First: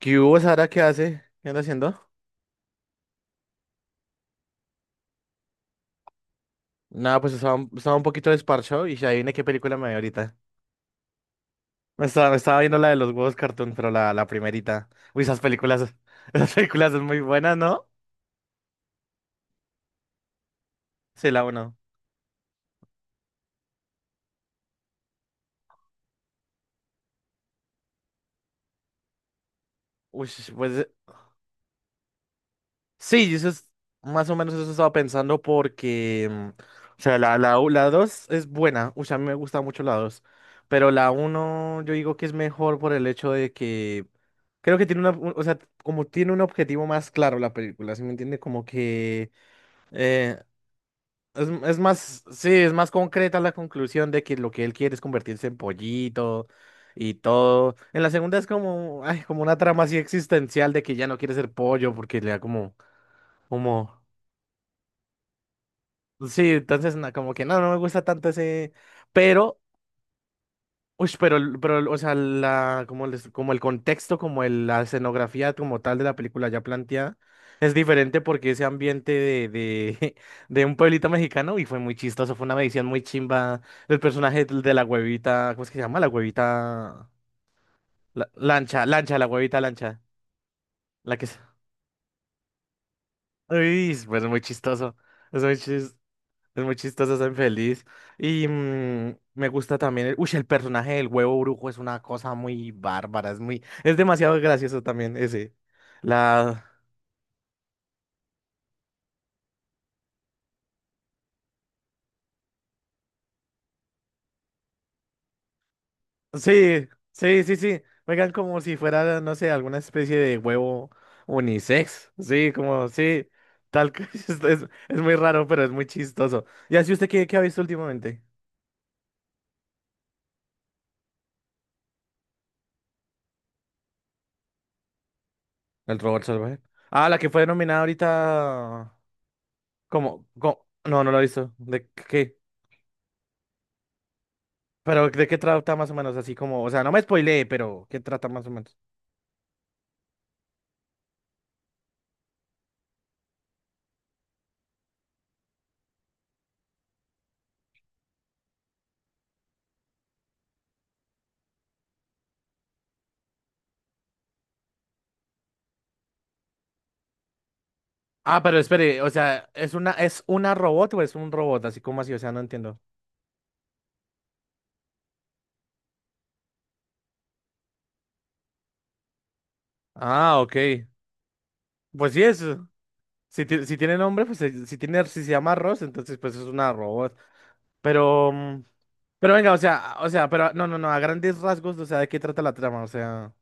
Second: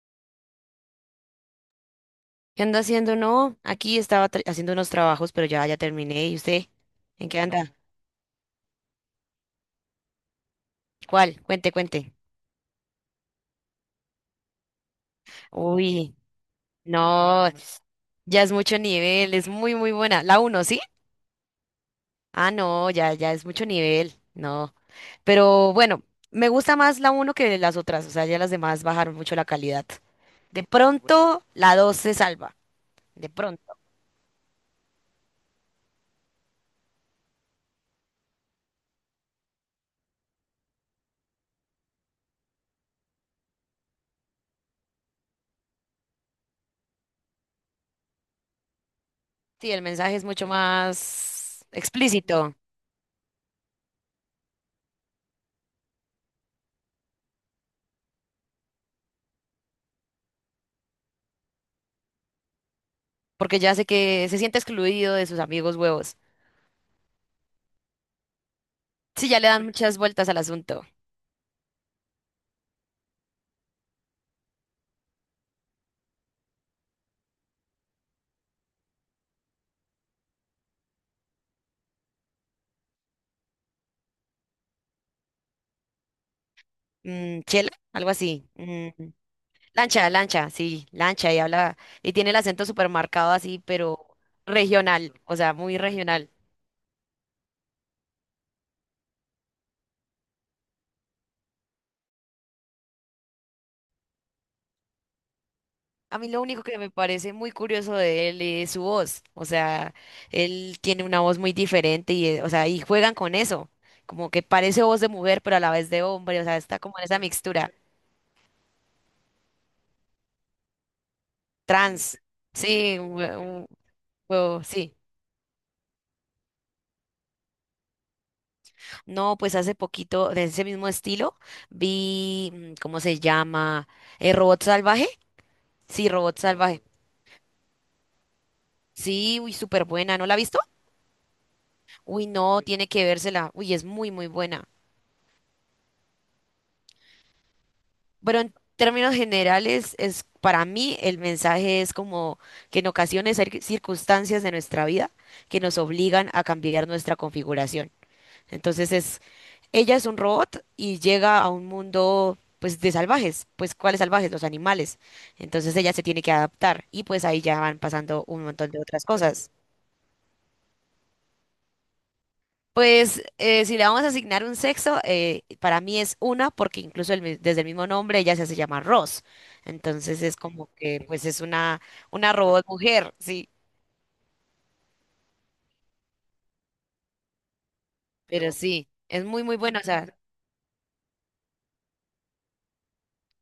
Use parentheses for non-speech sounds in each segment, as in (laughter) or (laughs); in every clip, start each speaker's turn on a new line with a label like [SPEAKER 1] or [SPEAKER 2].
[SPEAKER 1] ¿Qué hubo, Sara? ¿Qué hace? ¿Qué anda haciendo?
[SPEAKER 2] ¿Qué anda haciendo? No, aquí estaba haciendo unos trabajos, pero ya terminé. ¿Y usted?
[SPEAKER 1] Nada,
[SPEAKER 2] ¿En
[SPEAKER 1] pues
[SPEAKER 2] qué
[SPEAKER 1] estaba,
[SPEAKER 2] anda?
[SPEAKER 1] estaba un poquito desparchado y ya adivine qué película me vi ahorita.
[SPEAKER 2] ¿Cuál? Cuente, cuente.
[SPEAKER 1] Me estaba viendo la de los huevos cartoon, pero la primerita. Uy, esas películas,
[SPEAKER 2] Uy,
[SPEAKER 1] (laughs) esas películas son muy
[SPEAKER 2] no,
[SPEAKER 1] buenas, ¿no?
[SPEAKER 2] ya es mucho nivel, es muy, muy buena. La uno, ¿sí?
[SPEAKER 1] Sí, la uno.
[SPEAKER 2] Ah, no, ya es mucho nivel, no. Pero bueno, me gusta más la uno que las otras, o sea, ya las demás bajaron mucho la calidad.
[SPEAKER 1] Uy,
[SPEAKER 2] De
[SPEAKER 1] pues
[SPEAKER 2] pronto, la dos se salva, de
[SPEAKER 1] sí, eso es
[SPEAKER 2] pronto.
[SPEAKER 1] más o menos eso estaba pensando porque, o sea, la 2 es buena, o sea, a mí me gusta mucho la dos, pero la uno yo digo que es mejor por el hecho de que creo que tiene una, o sea, como tiene un objetivo más claro la película, ¿sí me entiende? Como que
[SPEAKER 2] Sí, el mensaje es
[SPEAKER 1] eh,
[SPEAKER 2] mucho más
[SPEAKER 1] es más, sí,
[SPEAKER 2] explícito,
[SPEAKER 1] es más concreta la conclusión de que lo que él quiere es convertirse en pollito y todo. En la segunda es como, ay, como una trama así existencial de que ya no quiere ser pollo porque le da como,
[SPEAKER 2] porque ya sé
[SPEAKER 1] como...
[SPEAKER 2] que se siente excluido de sus amigos huevos.
[SPEAKER 1] Sí, entonces como que no, no me gusta tanto ese,
[SPEAKER 2] Sí, ya le
[SPEAKER 1] pero,
[SPEAKER 2] dan muchas vueltas al asunto.
[SPEAKER 1] uy, pero, o sea, la, como, como el contexto, como la escenografía como tal de la película ya planteada, es diferente porque ese ambiente de (laughs) de un pueblito mexicano, y fue muy chistoso, fue una medición muy chimba del personaje de la huevita, ¿cómo es que se llama? La huevita,
[SPEAKER 2] Mm, chela, algo así.
[SPEAKER 1] lancha,
[SPEAKER 2] Mm,
[SPEAKER 1] lancha, la huevita lancha,
[SPEAKER 2] lancha, lancha, sí,
[SPEAKER 1] la que
[SPEAKER 2] lancha,
[SPEAKER 1] es,
[SPEAKER 2] y habla, y tiene el acento súper marcado así,
[SPEAKER 1] uy,
[SPEAKER 2] pero
[SPEAKER 1] pues muy chistoso,
[SPEAKER 2] regional, o
[SPEAKER 1] es
[SPEAKER 2] sea,
[SPEAKER 1] muy
[SPEAKER 2] muy
[SPEAKER 1] chistoso.
[SPEAKER 2] regional.
[SPEAKER 1] Es muy chistoso, soy feliz. Y mm, me gusta también. El, uy, el personaje del huevo brujo es una cosa muy bárbara. Es muy, es demasiado gracioso también ese.
[SPEAKER 2] A mí lo único
[SPEAKER 1] La.
[SPEAKER 2] que me parece muy curioso de él es su voz, o sea, él tiene una voz muy diferente y, o sea, y juegan con eso, como que parece voz de mujer, pero a la vez de hombre, o sea, está
[SPEAKER 1] Sí,
[SPEAKER 2] como en esa
[SPEAKER 1] sí, sí,
[SPEAKER 2] mixtura,
[SPEAKER 1] sí. Juegan como si fuera, no sé, alguna especie de huevo unisex.
[SPEAKER 2] trans,
[SPEAKER 1] Sí, como,
[SPEAKER 2] sí,
[SPEAKER 1] sí.
[SPEAKER 2] un
[SPEAKER 1] Tal que (laughs)
[SPEAKER 2] huevo, sí.
[SPEAKER 1] es muy raro, pero es muy chistoso. ¿Y así usted qué, qué ha visto últimamente?
[SPEAKER 2] No, pues hace poquito, de ese mismo estilo, vi, ¿cómo se llama? ¿Robot Salvaje?
[SPEAKER 1] El
[SPEAKER 2] Sí,
[SPEAKER 1] robot
[SPEAKER 2] Robot
[SPEAKER 1] salvaje.
[SPEAKER 2] Salvaje.
[SPEAKER 1] Ah, la que fue nominada ahorita.
[SPEAKER 2] Sí, uy, súper buena. ¿No
[SPEAKER 1] ¿Cómo?
[SPEAKER 2] la ha visto?
[SPEAKER 1] ¿Cómo? No, no lo he visto. ¿De
[SPEAKER 2] Uy,
[SPEAKER 1] qué?
[SPEAKER 2] no, tiene que vérsela. Uy, es muy, muy buena.
[SPEAKER 1] Pero ¿de qué trata más o menos? Así como, o sea, no me spoileé, pero ¿qué trata
[SPEAKER 2] Pero
[SPEAKER 1] más o
[SPEAKER 2] en
[SPEAKER 1] menos?
[SPEAKER 2] términos generales, es para mí el mensaje es como que en ocasiones hay circunstancias de nuestra vida que nos obligan a cambiar nuestra configuración. Entonces es. Ella es un robot y llega a un mundo pues de salvajes, pues ¿cuáles salvajes? Los animales. Entonces ella se tiene que adaptar y pues ahí ya van pasando
[SPEAKER 1] Ah,
[SPEAKER 2] un
[SPEAKER 1] pero
[SPEAKER 2] montón de
[SPEAKER 1] espere,
[SPEAKER 2] otras
[SPEAKER 1] o sea,
[SPEAKER 2] cosas.
[SPEAKER 1] ¿es una, robot o es un robot? Así como así, o sea, no entiendo.
[SPEAKER 2] Pues si le vamos a asignar un sexo, para mí es una porque incluso desde el mismo nombre ella se hace llamar Ross. Entonces es
[SPEAKER 1] Ah,
[SPEAKER 2] como
[SPEAKER 1] ok.
[SPEAKER 2] que pues es
[SPEAKER 1] Pues sí
[SPEAKER 2] una
[SPEAKER 1] es.
[SPEAKER 2] robot mujer,
[SPEAKER 1] Si,
[SPEAKER 2] sí,
[SPEAKER 1] si tiene nombre, pues si tiene, si se llama Rose entonces pues es una robot. Pero,
[SPEAKER 2] pero
[SPEAKER 1] mm,
[SPEAKER 2] sí, es
[SPEAKER 1] pero
[SPEAKER 2] muy
[SPEAKER 1] venga, o
[SPEAKER 2] muy buena. O
[SPEAKER 1] sea,
[SPEAKER 2] sea,
[SPEAKER 1] o sea, pero no, no, no, a grandes rasgos, o sea, ¿de qué trata la trama? O sea,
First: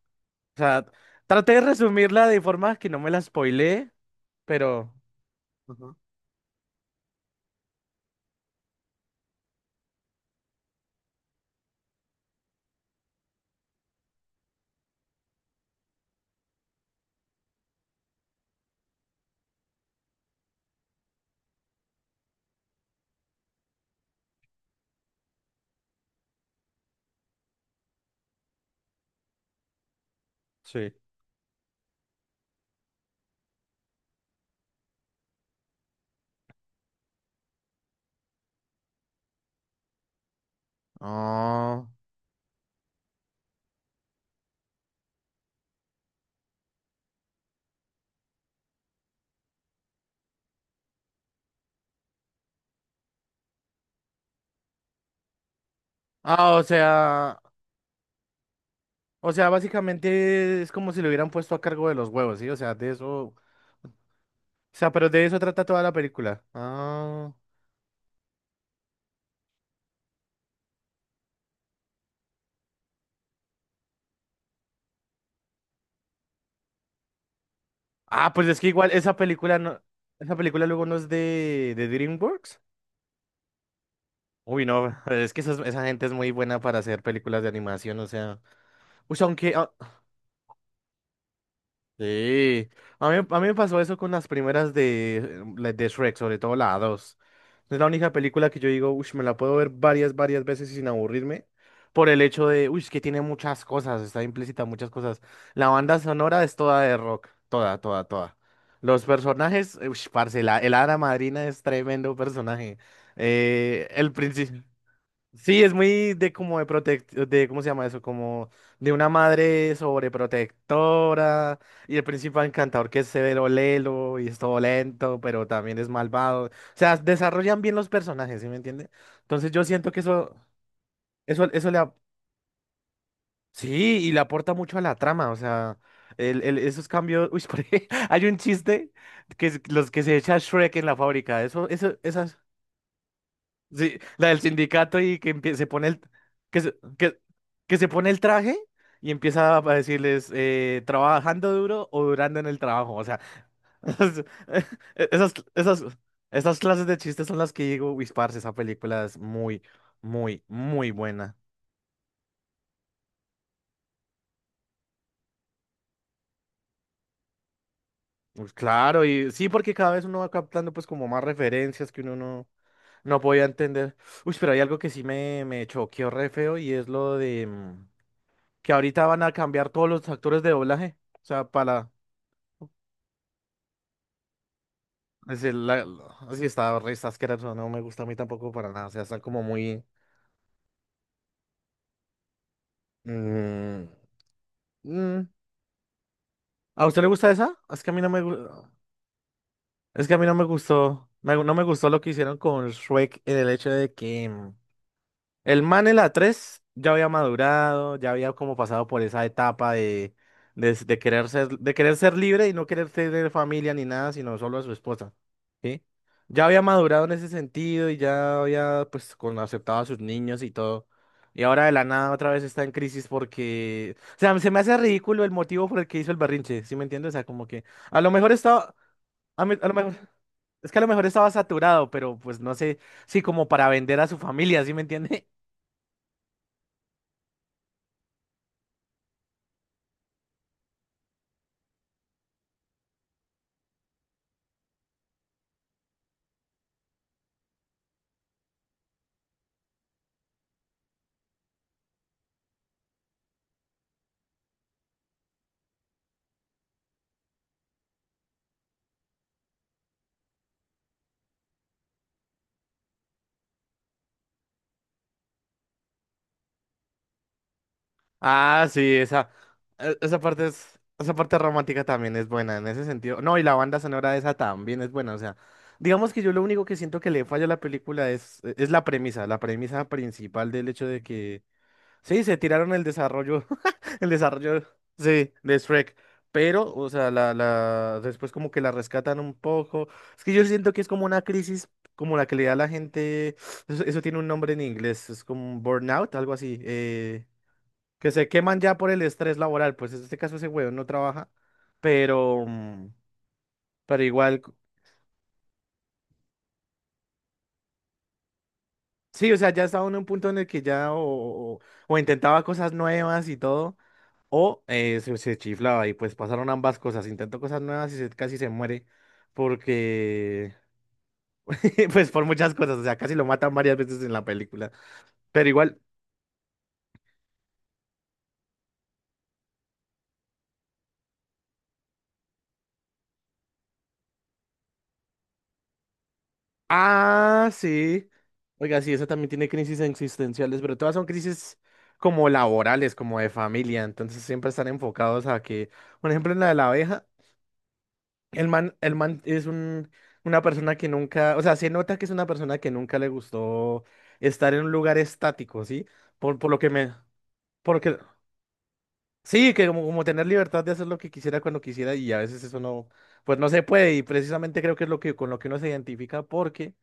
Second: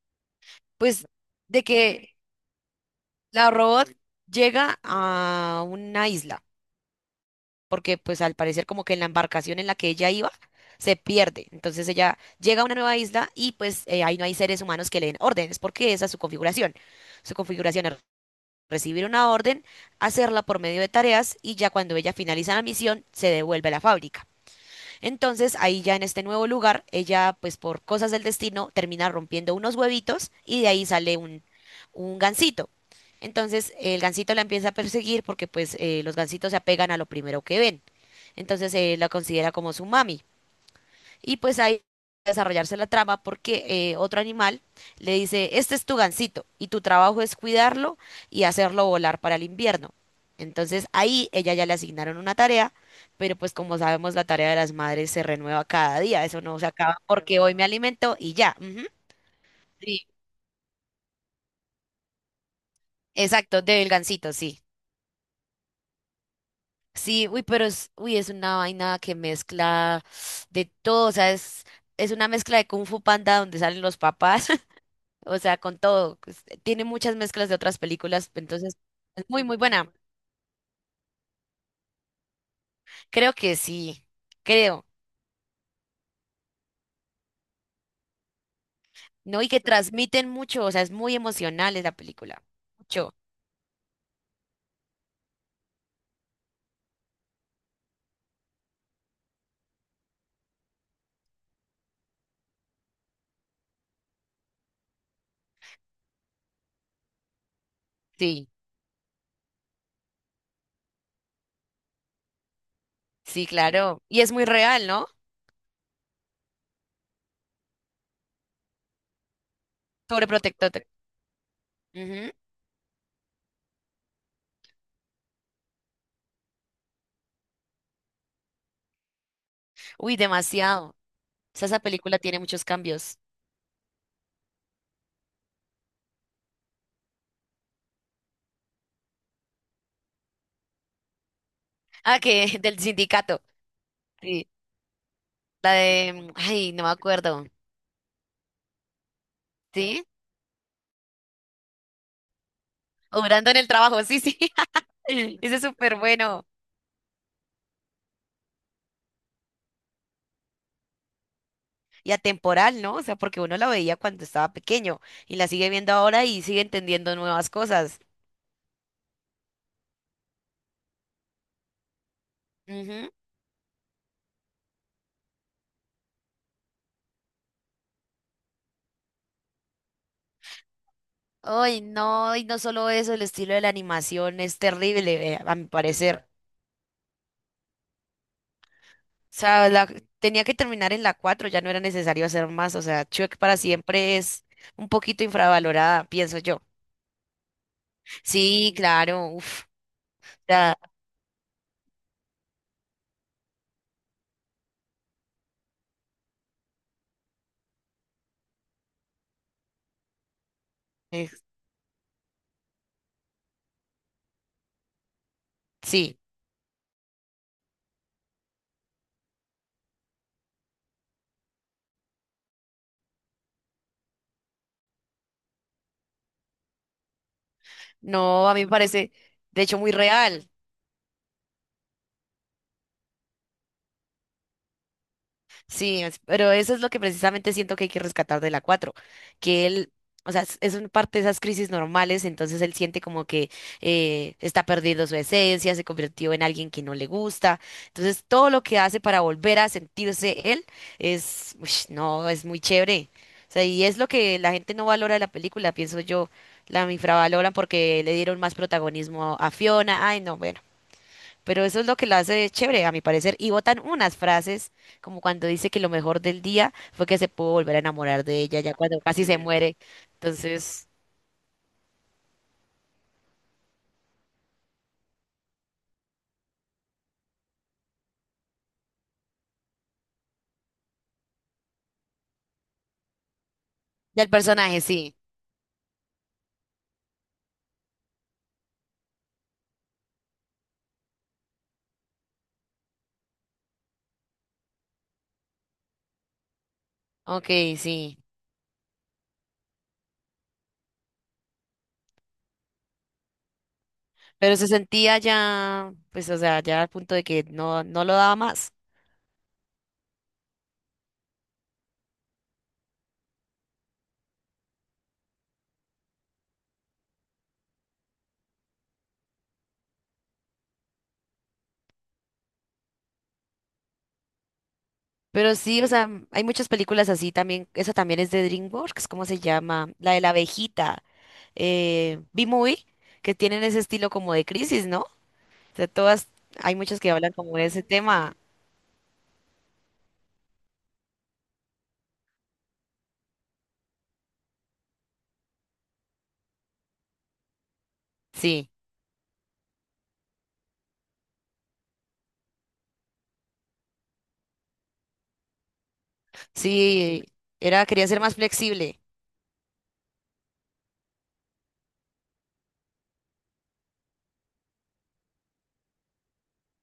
[SPEAKER 1] o sea,
[SPEAKER 2] pues
[SPEAKER 1] traté de
[SPEAKER 2] de que
[SPEAKER 1] resumirla de forma que no me la
[SPEAKER 2] la robot
[SPEAKER 1] spoileé,
[SPEAKER 2] llega
[SPEAKER 1] pero
[SPEAKER 2] a
[SPEAKER 1] Ujú.
[SPEAKER 2] una isla. Porque pues al parecer como que en la embarcación en la que ella iba se pierde. Entonces ella llega a una nueva isla y pues ahí no hay seres humanos que le den órdenes, porque esa es su configuración. Su configuración es recibir una orden, hacerla por medio de tareas y ya cuando ella finaliza la misión se devuelve a la fábrica. Entonces ahí ya en este nuevo lugar, ella pues por cosas del destino termina rompiendo unos huevitos y de ahí
[SPEAKER 1] Sí.
[SPEAKER 2] sale un gansito. Entonces el gansito la empieza a perseguir porque pues los gansitos se apegan a lo primero que ven. Entonces la considera como su mami. Y pues ahí va
[SPEAKER 1] Ah,
[SPEAKER 2] a desarrollarse la trama porque otro animal le dice, este es tu gansito y tu trabajo es cuidarlo y hacerlo volar para el invierno. Entonces ahí ella ya le asignaron una tarea, pero pues como sabemos la tarea de las madres se renueva cada día, eso
[SPEAKER 1] ah,
[SPEAKER 2] no
[SPEAKER 1] o
[SPEAKER 2] se acaba porque
[SPEAKER 1] sea.
[SPEAKER 2] hoy me alimento y ya. Ujú.
[SPEAKER 1] O sea,
[SPEAKER 2] Sí,
[SPEAKER 1] básicamente es como si lo hubieran puesto a cargo de los huevos, ¿sí? O sea, de eso. O
[SPEAKER 2] exacto, del gansito, sí.
[SPEAKER 1] sea, pero de eso trata toda la película.
[SPEAKER 2] Sí,
[SPEAKER 1] Ah.
[SPEAKER 2] uy, pero es, uy, es una vaina que mezcla de todo, o sea, es una mezcla de Kung Fu Panda donde salen los papás. O sea, con todo. Pues, tiene muchas mezclas de otras películas,
[SPEAKER 1] Ah, pues es que
[SPEAKER 2] entonces
[SPEAKER 1] igual esa
[SPEAKER 2] es muy, muy
[SPEAKER 1] película no.
[SPEAKER 2] buena.
[SPEAKER 1] Esa película luego no es de DreamWorks.
[SPEAKER 2] Creo que sí,
[SPEAKER 1] Uy,
[SPEAKER 2] creo,
[SPEAKER 1] no, (laughs) es que esa gente es muy buena para hacer películas de animación, o sea. O sea,
[SPEAKER 2] ¿no? Y
[SPEAKER 1] aunque,
[SPEAKER 2] que
[SPEAKER 1] a-
[SPEAKER 2] transmiten mucho, o sea, es muy emocional esa película.
[SPEAKER 1] sí,
[SPEAKER 2] Mucho.
[SPEAKER 1] a mí me pasó eso con las primeras de, la de Shrek, sobre todo la 2. Es la única película que yo digo, uy, me la puedo ver varias, varias veces sin aburrirme, por el hecho de, uy, es que tiene muchas cosas, está implícita muchas cosas. La banda sonora es toda de rock, toda, toda, toda.
[SPEAKER 2] Sí,
[SPEAKER 1] Los personajes, uy, parce, la, el hada madrina es tremendo personaje.
[SPEAKER 2] sí, claro.
[SPEAKER 1] El
[SPEAKER 2] Y es muy
[SPEAKER 1] príncipe.
[SPEAKER 2] real, ¿no?
[SPEAKER 1] Sí, es muy de como de protect, de ¿cómo se llama eso? Como de una madre
[SPEAKER 2] Sobreprotector.
[SPEAKER 1] sobreprotectora y el
[SPEAKER 2] Ujú.
[SPEAKER 1] príncipe encantador que es severo lelo y es todo lento, pero también es malvado. O sea, desarrollan bien los personajes, ¿sí me entiende? Entonces yo siento que
[SPEAKER 2] Uy, demasiado. O sea,
[SPEAKER 1] eso le,
[SPEAKER 2] esa
[SPEAKER 1] ap-
[SPEAKER 2] película tiene muchos cambios.
[SPEAKER 1] sí, y le aporta mucho a la trama, o sea, esos cambios, uy, (laughs) por ej- hay un chiste que es los que se echa Shrek en la fábrica,
[SPEAKER 2] Ah,
[SPEAKER 1] esas
[SPEAKER 2] que (laughs) del sindicato.
[SPEAKER 1] sí, la del
[SPEAKER 2] Sí.
[SPEAKER 1] sindicato y que se
[SPEAKER 2] La
[SPEAKER 1] pone el
[SPEAKER 2] de,
[SPEAKER 1] que
[SPEAKER 2] ay,
[SPEAKER 1] se,
[SPEAKER 2] no me
[SPEAKER 1] que,
[SPEAKER 2] acuerdo.
[SPEAKER 1] que se pone el traje y empieza a
[SPEAKER 2] ¿Sí?
[SPEAKER 1] decirles trabajando duro o durando en el trabajo. O sea,
[SPEAKER 2] Obrando en el
[SPEAKER 1] (laughs)
[SPEAKER 2] trabajo, sí,
[SPEAKER 1] esas,
[SPEAKER 2] sí. (laughs)
[SPEAKER 1] esas,
[SPEAKER 2] Ese es
[SPEAKER 1] esas,
[SPEAKER 2] súper bueno.
[SPEAKER 1] esas clases de chistes son las que digo, uy, parce, esa película es muy, muy, muy buena.
[SPEAKER 2] Y atemporal, ¿no? O sea, porque uno la veía cuando estaba pequeño y la sigue viendo ahora y sigue entendiendo nuevas cosas.
[SPEAKER 1] Pues claro, y sí, porque cada vez uno va captando pues como más referencias que uno no,
[SPEAKER 2] Ujú.
[SPEAKER 1] no podía entender. Uy, pero hay algo que sí me choqueó re feo y es lo de... que ahorita van a cambiar todos los actores de doblaje. O sea,
[SPEAKER 2] Ay,
[SPEAKER 1] para
[SPEAKER 2] no, y no solo eso, el estilo de la animación es terrible,
[SPEAKER 1] decir,
[SPEAKER 2] a mi
[SPEAKER 1] la,
[SPEAKER 2] parecer.
[SPEAKER 1] así está, re está asqueroso, no me gusta a mí tampoco para nada. O sea, está
[SPEAKER 2] O
[SPEAKER 1] como
[SPEAKER 2] sea,
[SPEAKER 1] muy.
[SPEAKER 2] tenía que terminar en la 4, ya no era necesario hacer más. O sea, Shrek para
[SPEAKER 1] mm,
[SPEAKER 2] siempre es un poquito
[SPEAKER 1] mm.
[SPEAKER 2] infravalorada, pienso yo.
[SPEAKER 1] ¿A usted le gusta esa? Es que a mí no me gu-
[SPEAKER 2] Sí, claro, uf,
[SPEAKER 1] es que a mí no me
[SPEAKER 2] ya,
[SPEAKER 1] gustó. No me gustó lo que hicieron con Shrek en el hecho de que el man en la 3 ya había madurado, ya había como pasado por esa etapa de
[SPEAKER 2] eh,
[SPEAKER 1] de querer ser libre y no querer tener familia ni nada, sino solo a su esposa. ¿Sí?
[SPEAKER 2] sí.
[SPEAKER 1] Ya había madurado en ese sentido y ya había pues con, aceptado a sus niños y todo. Y ahora de la nada otra vez está en crisis porque, o sea, se me hace ridículo el motivo por el que hizo el berrinche, ¿sí me entiendes? O sea, como que a lo mejor
[SPEAKER 2] No, a mí me
[SPEAKER 1] estaba,
[SPEAKER 2] parece, de
[SPEAKER 1] a lo
[SPEAKER 2] hecho, muy
[SPEAKER 1] mejor,
[SPEAKER 2] real.
[SPEAKER 1] es que a lo mejor estaba saturado, pero pues no sé, sí, como para vender a su familia, ¿sí me entiendes?
[SPEAKER 2] Sí, pero eso es lo que precisamente siento que hay que rescatar de la 4, que él, o sea, es un parte de esas crisis normales, entonces él siente como que está perdiendo su esencia, se convirtió en alguien que no le gusta, entonces todo lo que hace para volver a sentirse él es, uish, no, es muy chévere, o sea, y es lo que la gente no valora de la película, pienso yo, la infravaloran porque le dieron más protagonismo a Fiona, ay, no, bueno. Pero eso es lo que la hace chévere, a mi parecer. Y botan unas frases, como cuando dice que lo mejor del día fue que se pudo volver a enamorar de ella,
[SPEAKER 1] Ah,
[SPEAKER 2] ya
[SPEAKER 1] sí,
[SPEAKER 2] cuando casi
[SPEAKER 1] esa,
[SPEAKER 2] se. Sí. Muere.
[SPEAKER 1] esa parte es,
[SPEAKER 2] Entonces,
[SPEAKER 1] esa parte romántica también es buena en ese sentido. No, y la banda sonora de esa también es buena. O sea, digamos que yo lo único que siento que le falla a la película es, e, es la premisa principal del hecho de que sí, se tiraron el desarrollo, (laughs) el
[SPEAKER 2] del
[SPEAKER 1] desarrollo,
[SPEAKER 2] personaje, sí.
[SPEAKER 1] sí, de Shrek. Pero, o sea, después como que la rescatan un poco. Es que yo siento que es como una crisis como la que le da a la gente, eso tiene un nombre en inglés, es como un burnout, algo así.
[SPEAKER 2] Ok,
[SPEAKER 1] Que
[SPEAKER 2] sí.
[SPEAKER 1] se queman ya por el estrés laboral, pues en este caso ese huevón no trabaja, pero, mm, pero igual, c-
[SPEAKER 2] Pero se sentía ya, pues, o sea, ya al punto de que no, no lo daba más.
[SPEAKER 1] sí, o sea, ya estaba uno en un punto en el que ya o intentaba cosas nuevas y todo, o se chiflaba y pues pasaron ambas cosas, intentó cosas nuevas y casi se muere porque, (laughs) pues por muchas cosas, o sea, casi lo matan varias veces en la película, pero
[SPEAKER 2] Pero
[SPEAKER 1] igual...
[SPEAKER 2] sí, o sea, hay muchas películas así también. Esa también es de DreamWorks, ¿cómo se llama? La de la abejita, B-Movie, que tienen ese estilo como de crisis, ¿no? O sea, todas, hay muchas que hablan
[SPEAKER 1] Ah,
[SPEAKER 2] como de ese
[SPEAKER 1] sí.
[SPEAKER 2] tema.
[SPEAKER 1] Oiga, sí, esa también tiene crisis existenciales, pero todas son crisis como laborales, como de familia, entonces siempre están enfocados a que, por ejemplo, en la de la abeja,
[SPEAKER 2] Sí.
[SPEAKER 1] el man es un, una persona que nunca, o sea, se nota que es una persona que nunca le gustó estar en un lugar estático, ¿sí? Por lo que me,
[SPEAKER 2] Sí, era,
[SPEAKER 1] porque,
[SPEAKER 2] quería ser más flexible.
[SPEAKER 1] sí, que como, como tener libertad de hacer lo que quisiera cuando quisiera y a veces eso no, pues no se puede y precisamente creo que es lo que con lo que uno se identifica porque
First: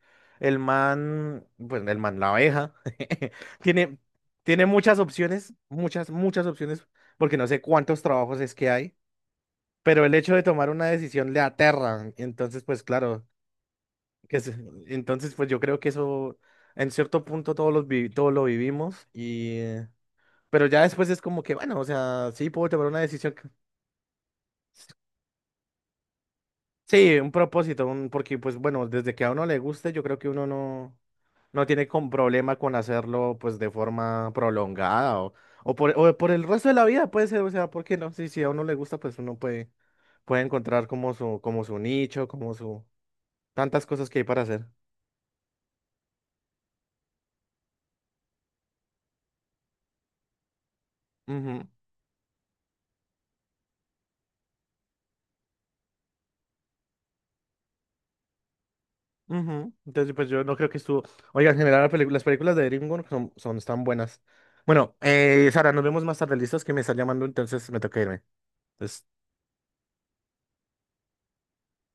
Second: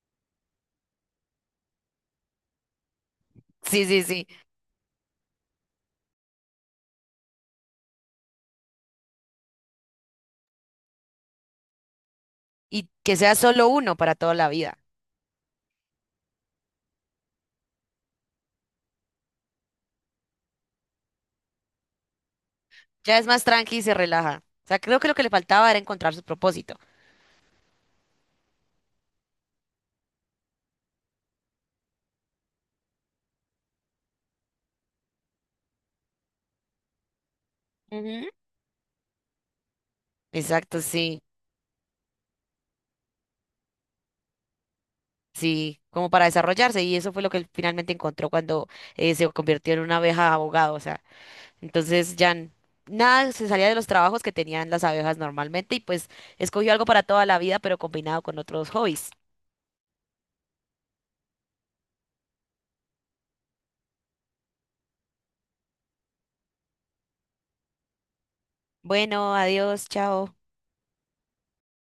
[SPEAKER 1] el man, pues el man, la abeja, (laughs)
[SPEAKER 2] Sí,
[SPEAKER 1] tiene,
[SPEAKER 2] sí, sí.
[SPEAKER 1] tiene muchas opciones, muchas, muchas opciones, porque no sé cuántos trabajos es que hay, pero el hecho de tomar una decisión le aterra, entonces pues
[SPEAKER 2] Y que
[SPEAKER 1] claro,
[SPEAKER 2] sea solo uno para toda
[SPEAKER 1] que
[SPEAKER 2] la
[SPEAKER 1] se-
[SPEAKER 2] vida.
[SPEAKER 1] entonces pues yo creo que eso en cierto punto todos todos lo vivimos y, pero ya después es como que bueno, o sea, sí puedo tomar una
[SPEAKER 2] Ya es
[SPEAKER 1] decisión.
[SPEAKER 2] más tranqui y se relaja. O sea, creo que lo que le faltaba era encontrar su propósito.
[SPEAKER 1] Sí, un propósito, un, porque pues bueno, desde que a uno le guste, yo creo que uno no, no tiene con problema con hacerlo pues de forma prolongada o por el resto de la vida puede ser, o sea, ¿por qué no? Sí,
[SPEAKER 2] Ujú.
[SPEAKER 1] si a uno le gusta, pues uno puede, puede
[SPEAKER 2] Exacto,
[SPEAKER 1] encontrar
[SPEAKER 2] sí,
[SPEAKER 1] como su nicho, como su, tantas cosas que hay para hacer.
[SPEAKER 2] sí, como para desarrollarse. Y eso fue lo que él finalmente encontró cuando se convirtió en una abeja abogado. O sea,
[SPEAKER 1] Ujú,
[SPEAKER 2] entonces ya nada se salía de los trabajos que tenían las abejas normalmente y pues escogió algo para toda la vida, pero combinado con otros hobbies.
[SPEAKER 1] ujú. Entonces, pues yo no creo que estuvo, oiga, en general las películas de DreamWorks son, son tan buenas. Bueno, Sara, nos vemos más tarde, listos, que me está llamando, entonces me toca irme. Entonces,
[SPEAKER 2] Bueno, adiós, chao.